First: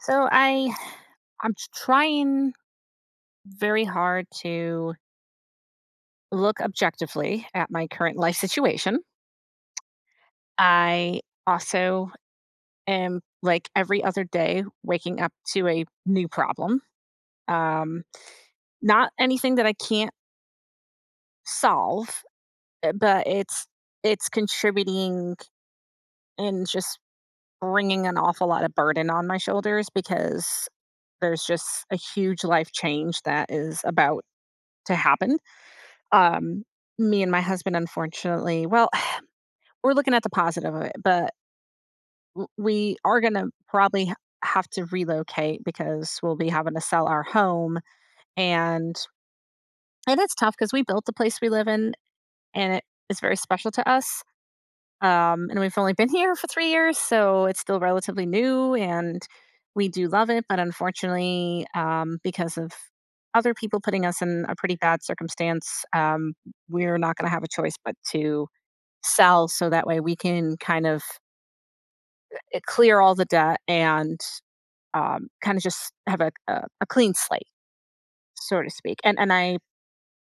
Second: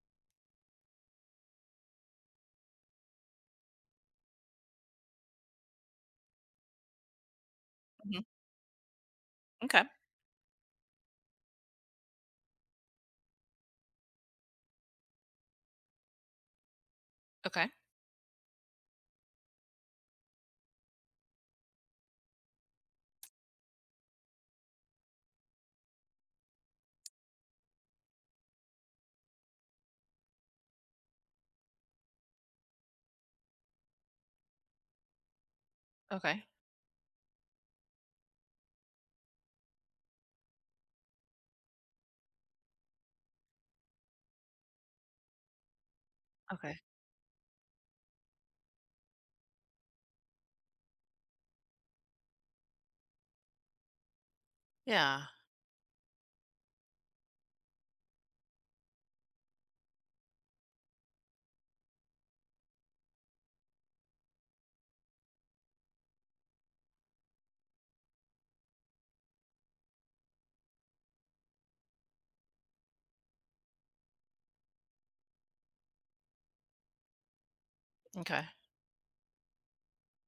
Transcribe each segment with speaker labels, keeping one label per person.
Speaker 1: So I'm trying very hard to look objectively at my current
Speaker 2: Mhm.
Speaker 1: life situation.
Speaker 2: Okay.
Speaker 1: I also am like every other day waking up to a new problem.
Speaker 2: Okay.
Speaker 1: Um Not anything that I can't solve, but it's contributing and just bringing an awful lot of burden on my shoulders because there's just a huge life change that is about to happen.
Speaker 2: Okay.
Speaker 1: Um, Me and my husband, unfortunately, well, we're looking at the positive of it, but w we are gonna probably ha have to relocate because we'll be having
Speaker 2: Okay.
Speaker 1: to sell our home, and and it's tough because we built the place we live in, and it is very special to us,
Speaker 2: Yeah.
Speaker 1: and we've only been here for 3 years, so it's still relatively new, and we do love it, but unfortunately, because of other people putting us in a pretty bad circumstance, we're not gonna have a choice but to sell so that way we can kind of clear all the debt and kind of just have a clean slate,
Speaker 2: Okay.
Speaker 1: so to speak. And and I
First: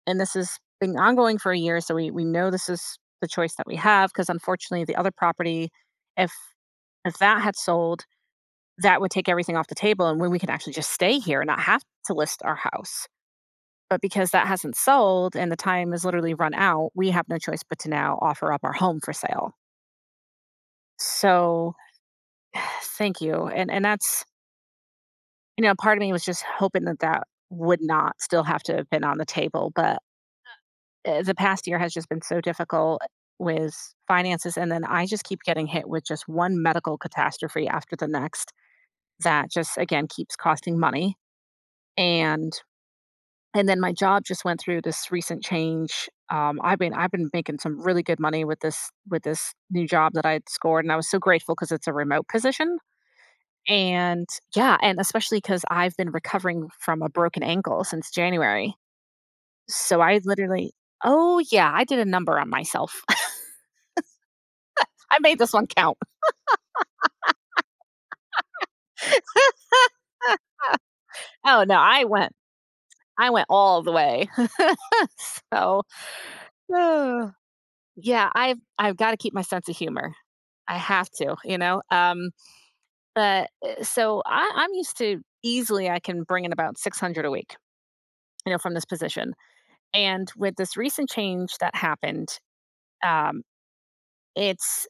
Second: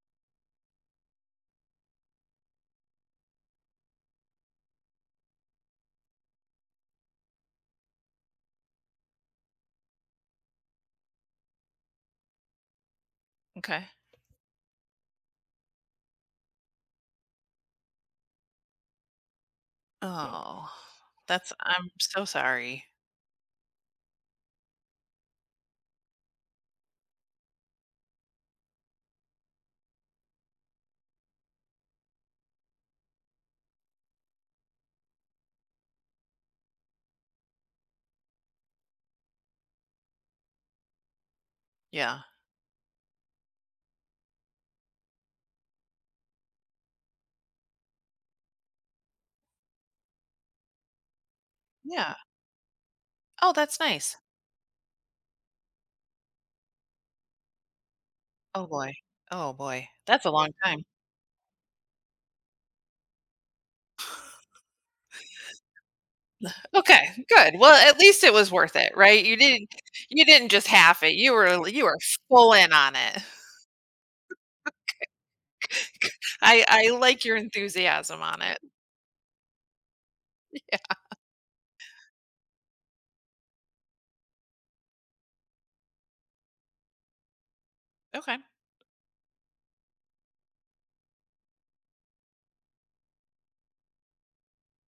Speaker 1: and this has been ongoing for a year, so we know this is the choice that we have because, unfortunately, the other property, if if that had sold, that would take everything off the table, and when we can actually just stay here and not have to list our house.
Speaker 2: Okay.
Speaker 1: But because that hasn't sold and the time is literally run out, we have no choice but to now offer up our home for sale.
Speaker 2: So Oh, that's
Speaker 1: So
Speaker 2: I'm so sorry.
Speaker 1: Thank you, and that's, part of me was just hoping that would not still have to have been on the table, but, the past year has just been so difficult with finances, and then I just keep getting hit with just one medical catastrophe after the next that just, again, keeps costing money,
Speaker 2: Yeah.
Speaker 1: and and then my job just went through this recent change. I've been making some really good money with this new job that I'd scored, and I was so grateful because it's a
Speaker 2: Yeah.
Speaker 1: remote position.
Speaker 2: Oh, that's nice.
Speaker 1: And yeah, and especially because 'cause I've been recovering from a broken ankle since
Speaker 2: Oh
Speaker 1: January.
Speaker 2: boy. Oh boy.
Speaker 1: So I
Speaker 2: That's a long
Speaker 1: literally
Speaker 2: time.
Speaker 1: Oh, yeah, I did a number on myself. I made this one count.
Speaker 2: Okay. Good. Well, at least it was worth it, right? You didn't you didn't just half it. You
Speaker 1: Oh,
Speaker 2: were
Speaker 1: no,
Speaker 2: you were full in on it.
Speaker 1: I went all the way. So
Speaker 2: I I like
Speaker 1: oh,
Speaker 2: your enthusiasm
Speaker 1: yeah,
Speaker 2: on
Speaker 1: I've
Speaker 2: it.
Speaker 1: I've gotta keep my sense of humor. I
Speaker 2: Yeah.
Speaker 1: have to, you know? But, so I'm used to, easily, I can bring in about 600 a week,
Speaker 2: Okay.
Speaker 1: you know, from this position. And with this recent change that happened, um, it's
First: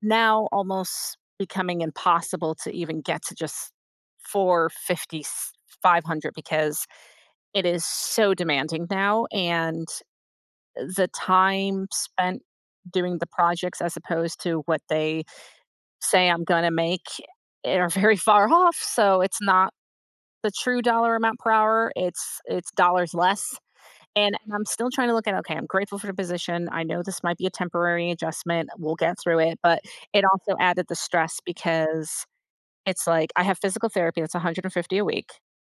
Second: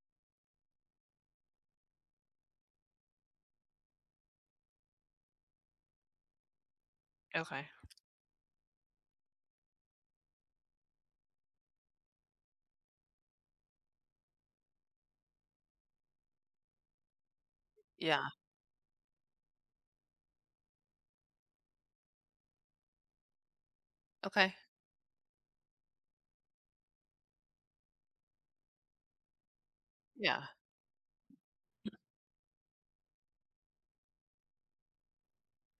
Speaker 1: now almost becoming impossible to even get to just four fifty five hundred because it
Speaker 2: Okay.
Speaker 1: is so demanding now. And the time spent doing the projects as opposed to what they say I'm going to make are very
Speaker 2: Yeah.
Speaker 1: far off. So it's not the true dollar amount per hour. It's dollars less, and
Speaker 2: Okay.
Speaker 1: I'm still trying to look at, okay, I'm grateful for the position. I know this might be a temporary adjustment. We'll get through it. But it
Speaker 2: Yeah.
Speaker 1: also added the stress because it's like I have physical therapy that's 150 a week.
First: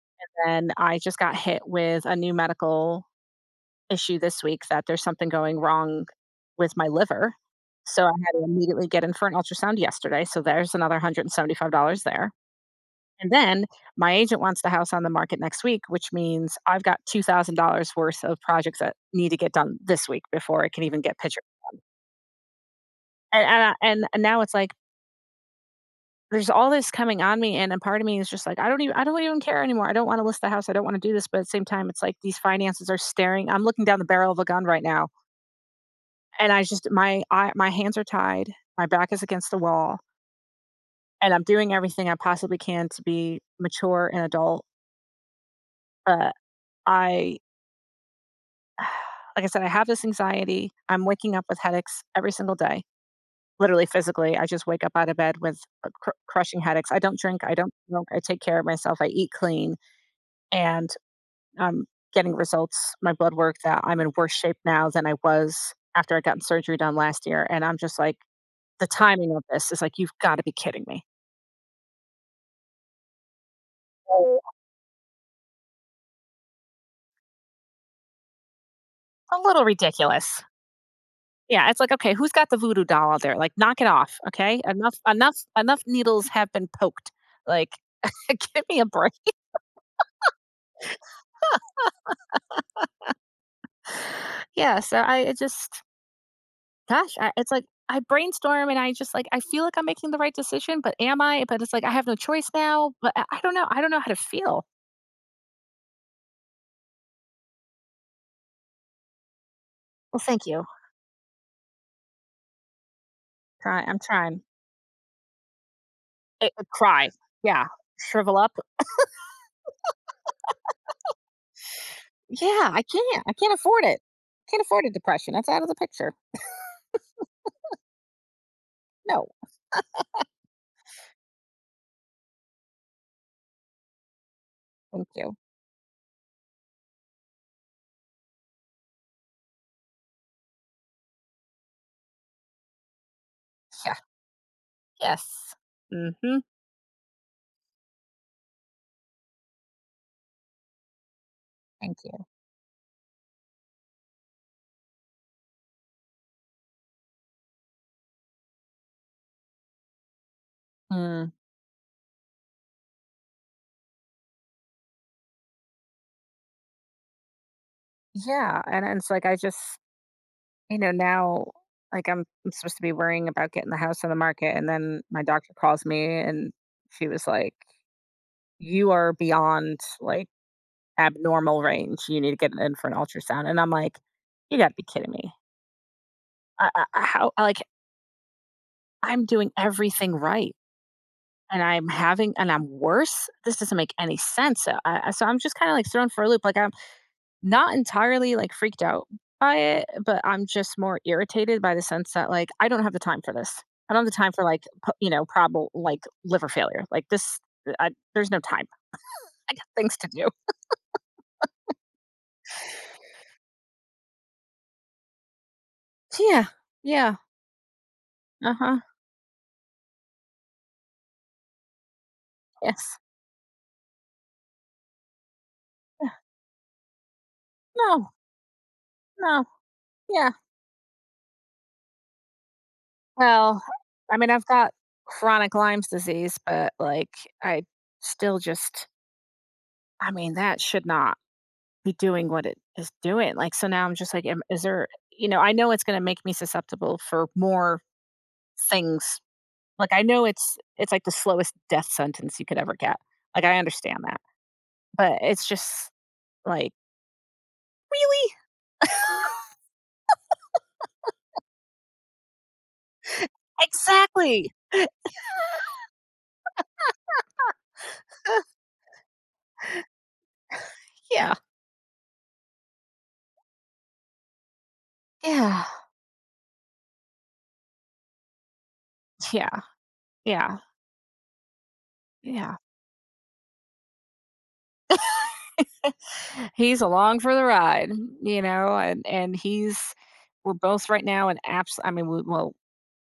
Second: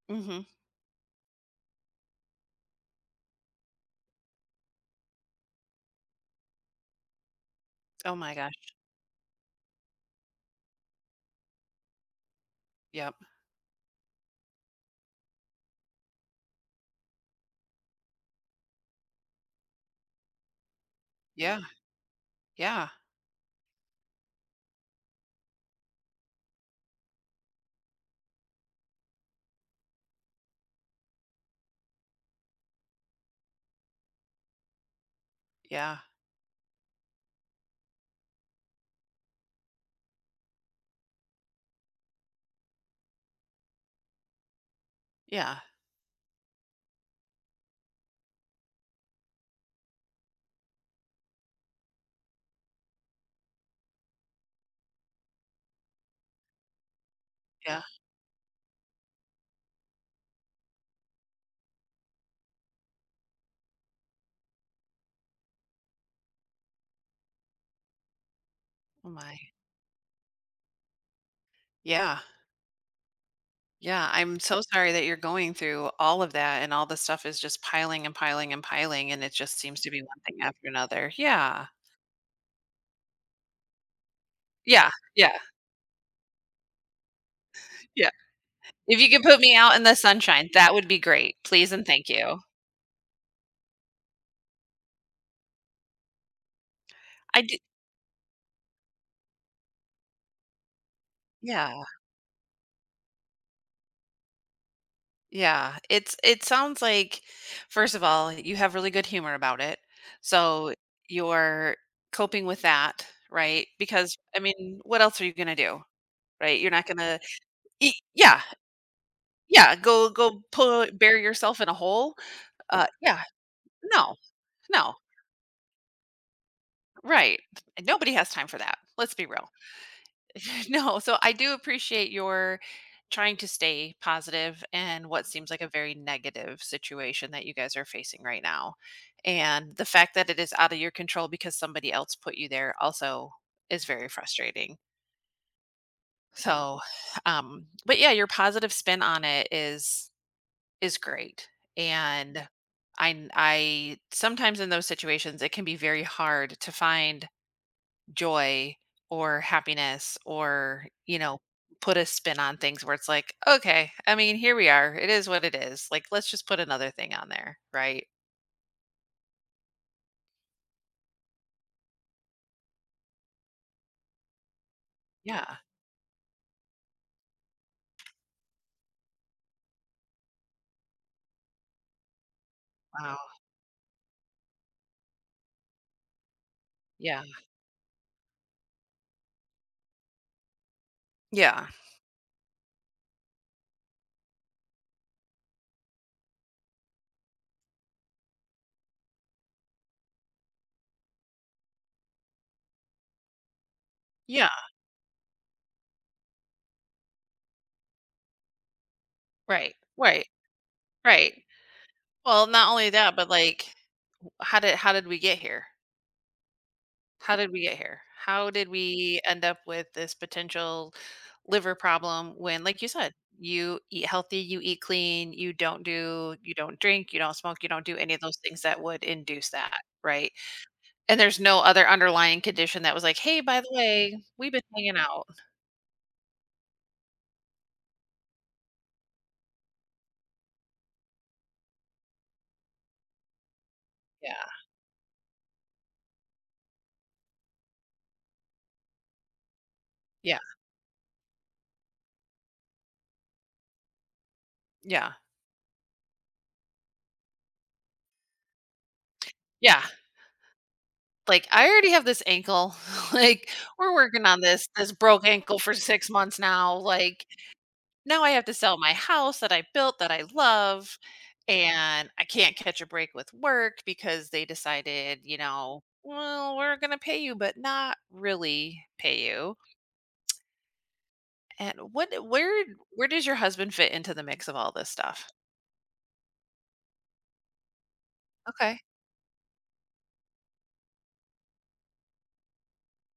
Speaker 2: Mhm.
Speaker 1: And I just got hit with a new medical issue this week that there's something going wrong with my liver. So I
Speaker 2: Oh my
Speaker 1: had to
Speaker 2: gosh.
Speaker 1: immediately get in for an ultrasound yesterday. So there's another $175 there.
Speaker 2: Yep.
Speaker 1: And then my agent wants the house on the market next week, which means I've got $2,000 worth of projects that need to get done this week before I can even get pictures.
Speaker 2: Yeah. Yeah.
Speaker 1: And, I, and now it's like there's all this coming on me, and a part of me is just like I don't even care anymore. I don't want to list the house. I don't want to do this, but, at the same time, it's like these finances are staring. I'm looking down the barrel of a gun right now,
Speaker 2: Yeah.
Speaker 1: and I just my I, my hands are tied, my back is against the wall, and I'm doing everything I possibly can to be mature and adult.
Speaker 2: Yeah. Yeah.
Speaker 1: But I Like I said, I have this anxiety. I'm waking up with headaches every single day. Literally, physically, I just wake up out of bed with crushing headaches. I don't drink. I don't
Speaker 2: Yeah.
Speaker 1: smoke. I take care of myself. I eat clean, and I'm getting results. My blood work, that I'm in worse shape now than I was after I got surgery done last year. And I'm just like, the
Speaker 2: Oh
Speaker 1: timing
Speaker 2: my.
Speaker 1: of this is like, you've got to be kidding me.
Speaker 2: Yeah. Yeah. I'm so sorry that you're going through all of that, and all the stuff is just piling and piling and piling, and it
Speaker 1: A
Speaker 2: just
Speaker 1: little
Speaker 2: seems to be one thing
Speaker 1: ridiculous.
Speaker 2: after another. Yeah.
Speaker 1: Yeah, it's like, okay, who's got the voodoo doll out there? Like, knock it off, okay?
Speaker 2: Yeah.
Speaker 1: Enough, enough,
Speaker 2: Yeah.
Speaker 1: enough needles have been poked. Like,
Speaker 2: Yeah.
Speaker 1: give me a
Speaker 2: If you
Speaker 1: break.
Speaker 2: could put me out in the sunshine, that would be great. Please and thank you.
Speaker 1: Yeah, so I it just, gosh,
Speaker 2: I
Speaker 1: it's
Speaker 2: do
Speaker 1: like I brainstorm, and I just like I feel like I'm making the right decision, but am I? But it's like
Speaker 2: yeah.
Speaker 1: I have no choice now. But I don't know. I don't know how to feel.
Speaker 2: Yeah. It's it sounds like first of all, you have really good humor about it.
Speaker 1: Well, thank you.
Speaker 2: So you're coping with that, right?
Speaker 1: Try, I'm
Speaker 2: Because I
Speaker 1: trying.
Speaker 2: mean, what else are you gonna do?
Speaker 1: I
Speaker 2: Right?
Speaker 1: I
Speaker 2: You're not
Speaker 1: cry.
Speaker 2: gonna
Speaker 1: Yeah, shrivel
Speaker 2: Yeah.
Speaker 1: up.
Speaker 2: Yeah, go go put bury yourself in a hole.
Speaker 1: Yeah, I
Speaker 2: Yeah,
Speaker 1: can't. I can't afford it.
Speaker 2: no,
Speaker 1: Can't afford a
Speaker 2: no,
Speaker 1: depression. That's out of the picture.
Speaker 2: right. Nobody has time for that. Let's be
Speaker 1: No,
Speaker 2: real. No, so I do appreciate your trying to stay positive
Speaker 1: thank
Speaker 2: in what
Speaker 1: you.
Speaker 2: seems like a very negative situation that you guys are facing right now. And the fact that it is out of your control because somebody else put you there also is
Speaker 1: Yeah.
Speaker 2: very frustrating.
Speaker 1: Yes. Mm-hmm.
Speaker 2: So, but yeah, your positive spin on it is great.
Speaker 1: Thank you.
Speaker 2: And I sometimes in those situations it can be very hard to find joy or happiness or, you
Speaker 1: Mm,
Speaker 2: know, put a spin on things where it's like, okay, I mean, here we are. It is what it is. Like let's just put another thing on there, right?
Speaker 1: yeah, and it's like, now, like, I'm supposed to be worrying about getting the house on the market, and then my doctor
Speaker 2: Yeah.
Speaker 1: calls me, and she was like, "You are beyond, like, abnormal range. You need to get in for an
Speaker 2: Wow.
Speaker 1: ultrasound." And I'm like, "You got to be kidding me!
Speaker 2: Yeah.
Speaker 1: How, like, I'm doing everything right." And
Speaker 2: Yeah.
Speaker 1: I'm having, and I'm worse. This doesn't make any sense. So, so I'm just kind of like thrown for a loop. Like I'm. Not entirely, like, freaked out by it, but I'm just more irritated by the sense that, like, I don't have the time for this. I don't have the time for,
Speaker 2: Yeah.
Speaker 1: like, probable, like, liver failure. Like, this I There's no time. I got
Speaker 2: Right.
Speaker 1: things to
Speaker 2: Right.
Speaker 1: do.
Speaker 2: Right. Well, not only that, but like how did we get here?
Speaker 1: Yeah. Yeah.
Speaker 2: How did we get here? How did
Speaker 1: Uh-huh.
Speaker 2: we end up with this potential liver problem when, like you
Speaker 1: Yes.
Speaker 2: said, you eat healthy, you eat clean, you don't
Speaker 1: Yeah.
Speaker 2: do, you don't drink, you don't smoke, you don't do
Speaker 1: No.
Speaker 2: any of those things that would
Speaker 1: No.
Speaker 2: induce that,
Speaker 1: Yeah.
Speaker 2: right? And there's no other underlying condition that was like, hey, by
Speaker 1: Well,
Speaker 2: the
Speaker 1: I
Speaker 2: way,
Speaker 1: mean, I've
Speaker 2: we've been
Speaker 1: got
Speaker 2: hanging out.
Speaker 1: chronic Lyme's disease, but, like, I still just I mean, that should not be doing what it is doing. Like, so now I'm just like,
Speaker 2: Yeah,
Speaker 1: is there, you know, I know it's going to make me susceptible for more things. Like, I know
Speaker 2: yeah,
Speaker 1: it's like the slowest death sentence you could ever get. Like, I understand that,
Speaker 2: yeah,
Speaker 1: but it's just like, really?
Speaker 2: yeah. Like I already have this ankle. like we're working on
Speaker 1: Exactly.
Speaker 2: this broke ankle for 6 months now. Like Now I have to sell my house that I built that I love,
Speaker 1: Yeah.
Speaker 2: and I can't catch a break with work because they decided, you
Speaker 1: Yeah.
Speaker 2: know, well, we're going to pay you, but not really pay you.
Speaker 1: Yeah. Yeah.
Speaker 2: And what,
Speaker 1: Yeah.
Speaker 2: where, where does your husband fit into the mix of all this stuff?
Speaker 1: He's along for the ride, you know,
Speaker 2: Okay.
Speaker 1: and we're both right now in apps. I mean, well,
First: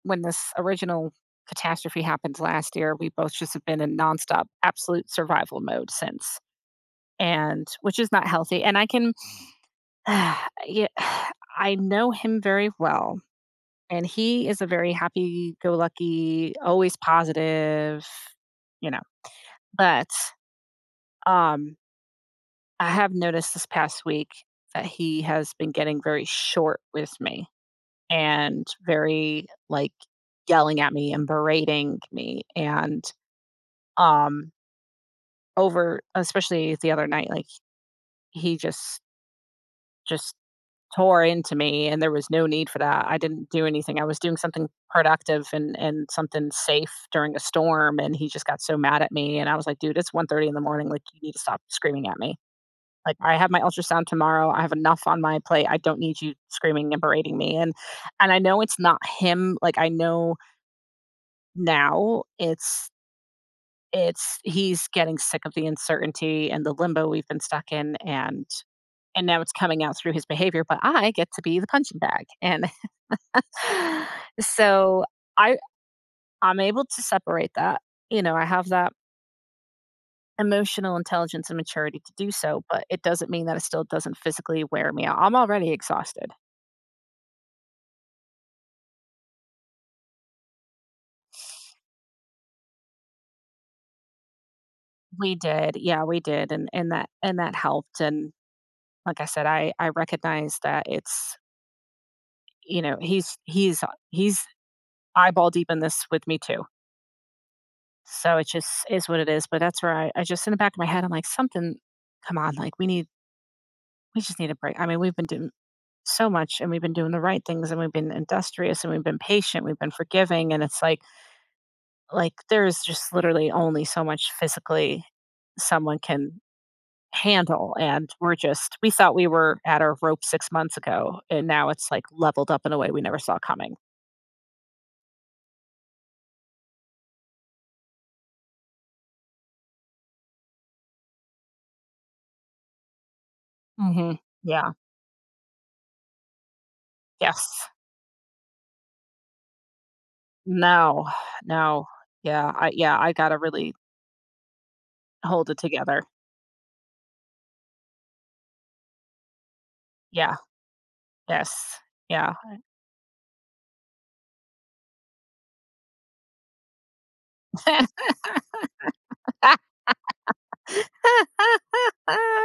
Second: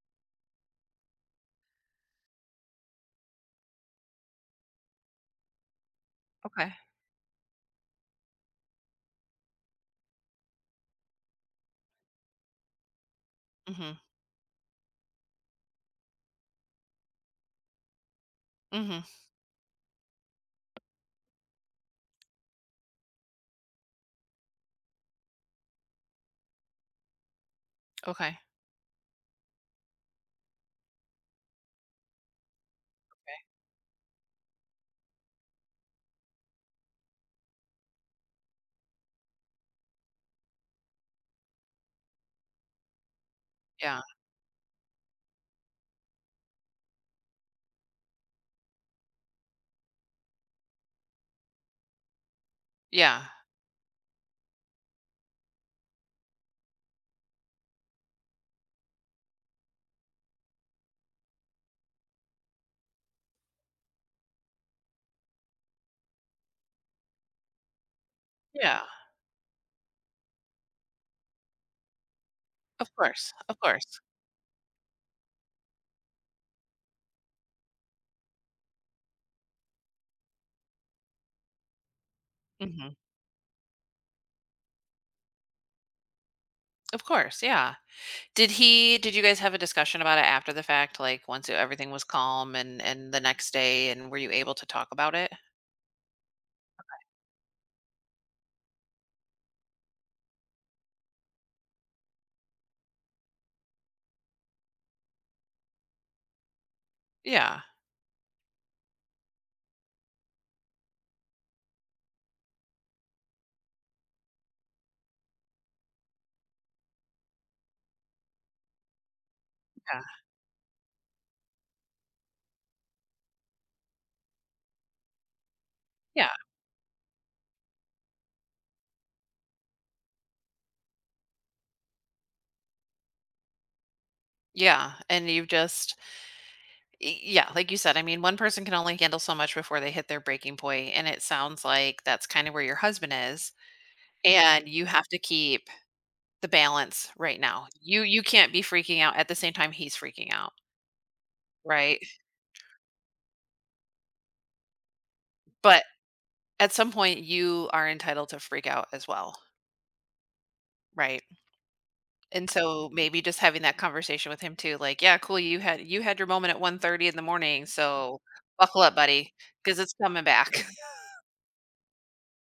Speaker 1: when this original catastrophe happened last year, we both just have been in nonstop, absolute survival mode since,
Speaker 2: Okay.
Speaker 1: and which is not healthy. Yeah, I know him very well,
Speaker 2: Mm-hmm.
Speaker 1: and he is a very happy go lucky, always positive, you
Speaker 2: Mm-hmm.
Speaker 1: know. But, um, I have noticed this past week that he has been getting very short with me
Speaker 2: Okay.
Speaker 1: and very, like, yelling at me and berating me, and,
Speaker 2: Okay.
Speaker 1: um, over especially the other night, like, he just tore into me, and there was no need for that. I didn't do anything.
Speaker 2: Yeah.
Speaker 1: I was doing something productive, and something safe during a storm, and he just got so mad at me, and I was like, "Dude, it's 1:30 in the morning, like, you need to stop screaming at me. Like,
Speaker 2: Yeah.
Speaker 1: I have my ultrasound tomorrow. I have enough on my plate. I don't need you screaming and berating me." And I know it's not him. Like, I know now it's he's getting sick of the uncertainty and the limbo we've been stuck in, and
Speaker 2: Yeah.
Speaker 1: and now it's coming out through his behavior, but I get to be the punching bag, and
Speaker 2: Of course. Of course.
Speaker 1: so I I'm able to separate that. You know, I have that emotional intelligence and maturity to do so, but
Speaker 2: Mm-hmm.
Speaker 1: it doesn't mean that it still doesn't physically wear me out. I'm already exhausted.
Speaker 2: Of course. Yeah. Did he did you guys have a discussion about it after the fact, like, once e, everything was calm and the next day, and were you able to talk about it?
Speaker 1: We did. Yeah, we did, and that helped, and like I said, I recognize that, it's you know, he's eyeball deep in this with me too.
Speaker 2: Yeah,
Speaker 1: So it just is what it is, but that's where I just in the back of my head, I'm like, "Something, come on, like, we just need a break." I mean, we've been doing so much, and we've been doing the right things, and we've been industrious, and we've been patient, we've been
Speaker 2: yeah,
Speaker 1: forgiving, and it's there is just literally only so much physically someone
Speaker 2: yeah,
Speaker 1: can handle, and we thought we were at our rope 6 months ago, and now it's, like, leveled up in a way we never saw coming.
Speaker 2: yeah, and you've just y yeah, like you said, I mean, one person can only handle so much before they hit their breaking point, and it sounds like that's kinda where your husband is,
Speaker 1: Mhm.
Speaker 2: and
Speaker 1: Yeah.
Speaker 2: you have to keep the balance right now.
Speaker 1: Yes.
Speaker 2: You can't be freaking out at the same time he's freaking out,
Speaker 1: No. No.
Speaker 2: right?
Speaker 1: Yeah, I gotta really hold it
Speaker 2: But
Speaker 1: together.
Speaker 2: at some point, you are entitled to freak out as well,
Speaker 1: Yeah.
Speaker 2: right?
Speaker 1: Yes. Yeah.
Speaker 2: And so maybe just having that conversation with him too, like, "Yeah, cool, you had your moment at 1:30 in the morning, so buckle up, buddy, because it's coming back."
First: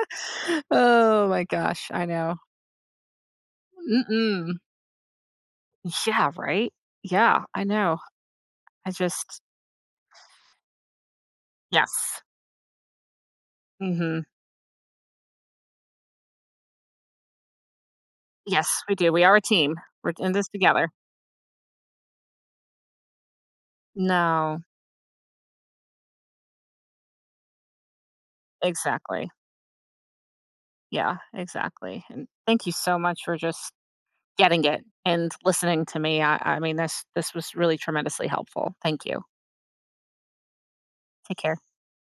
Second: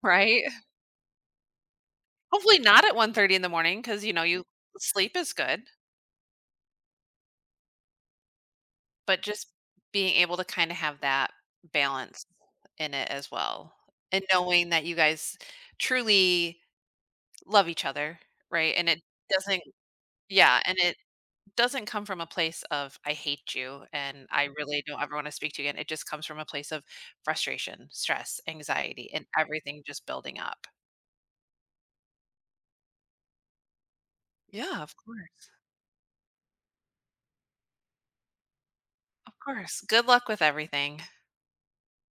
Speaker 2: Right?
Speaker 1: Oh my gosh, I know.
Speaker 2: Hopefully not at 1:30 in the morning, because you know, you
Speaker 1: Mm-mm.
Speaker 2: sleep is good,
Speaker 1: Yeah, right? Yeah, I know. I
Speaker 2: but
Speaker 1: just
Speaker 2: just being able to kinda have that
Speaker 1: Yes.
Speaker 2: balance in it as well,
Speaker 1: Mhm.
Speaker 2: and knowing that you guys truly love each other, right?
Speaker 1: Yes,
Speaker 2: And
Speaker 1: we
Speaker 2: it
Speaker 1: do. We are a
Speaker 2: doesn't
Speaker 1: team. We're in this
Speaker 2: Yeah, and
Speaker 1: together.
Speaker 2: it doesn't come from a place of I hate you and I
Speaker 1: No.
Speaker 2: really don't ever want to speak to you again. It just comes from a place of frustration, stress, anxiety, and
Speaker 1: Exactly.
Speaker 2: everything just building up.
Speaker 1: Yeah, exactly. And thank you so much for just getting
Speaker 2: Yeah,
Speaker 1: it
Speaker 2: of
Speaker 1: and
Speaker 2: course.
Speaker 1: listening to me. I mean, this was really tremendously helpful. Thank you.
Speaker 2: Of course. Good luck with everything.
Speaker 1: Take care.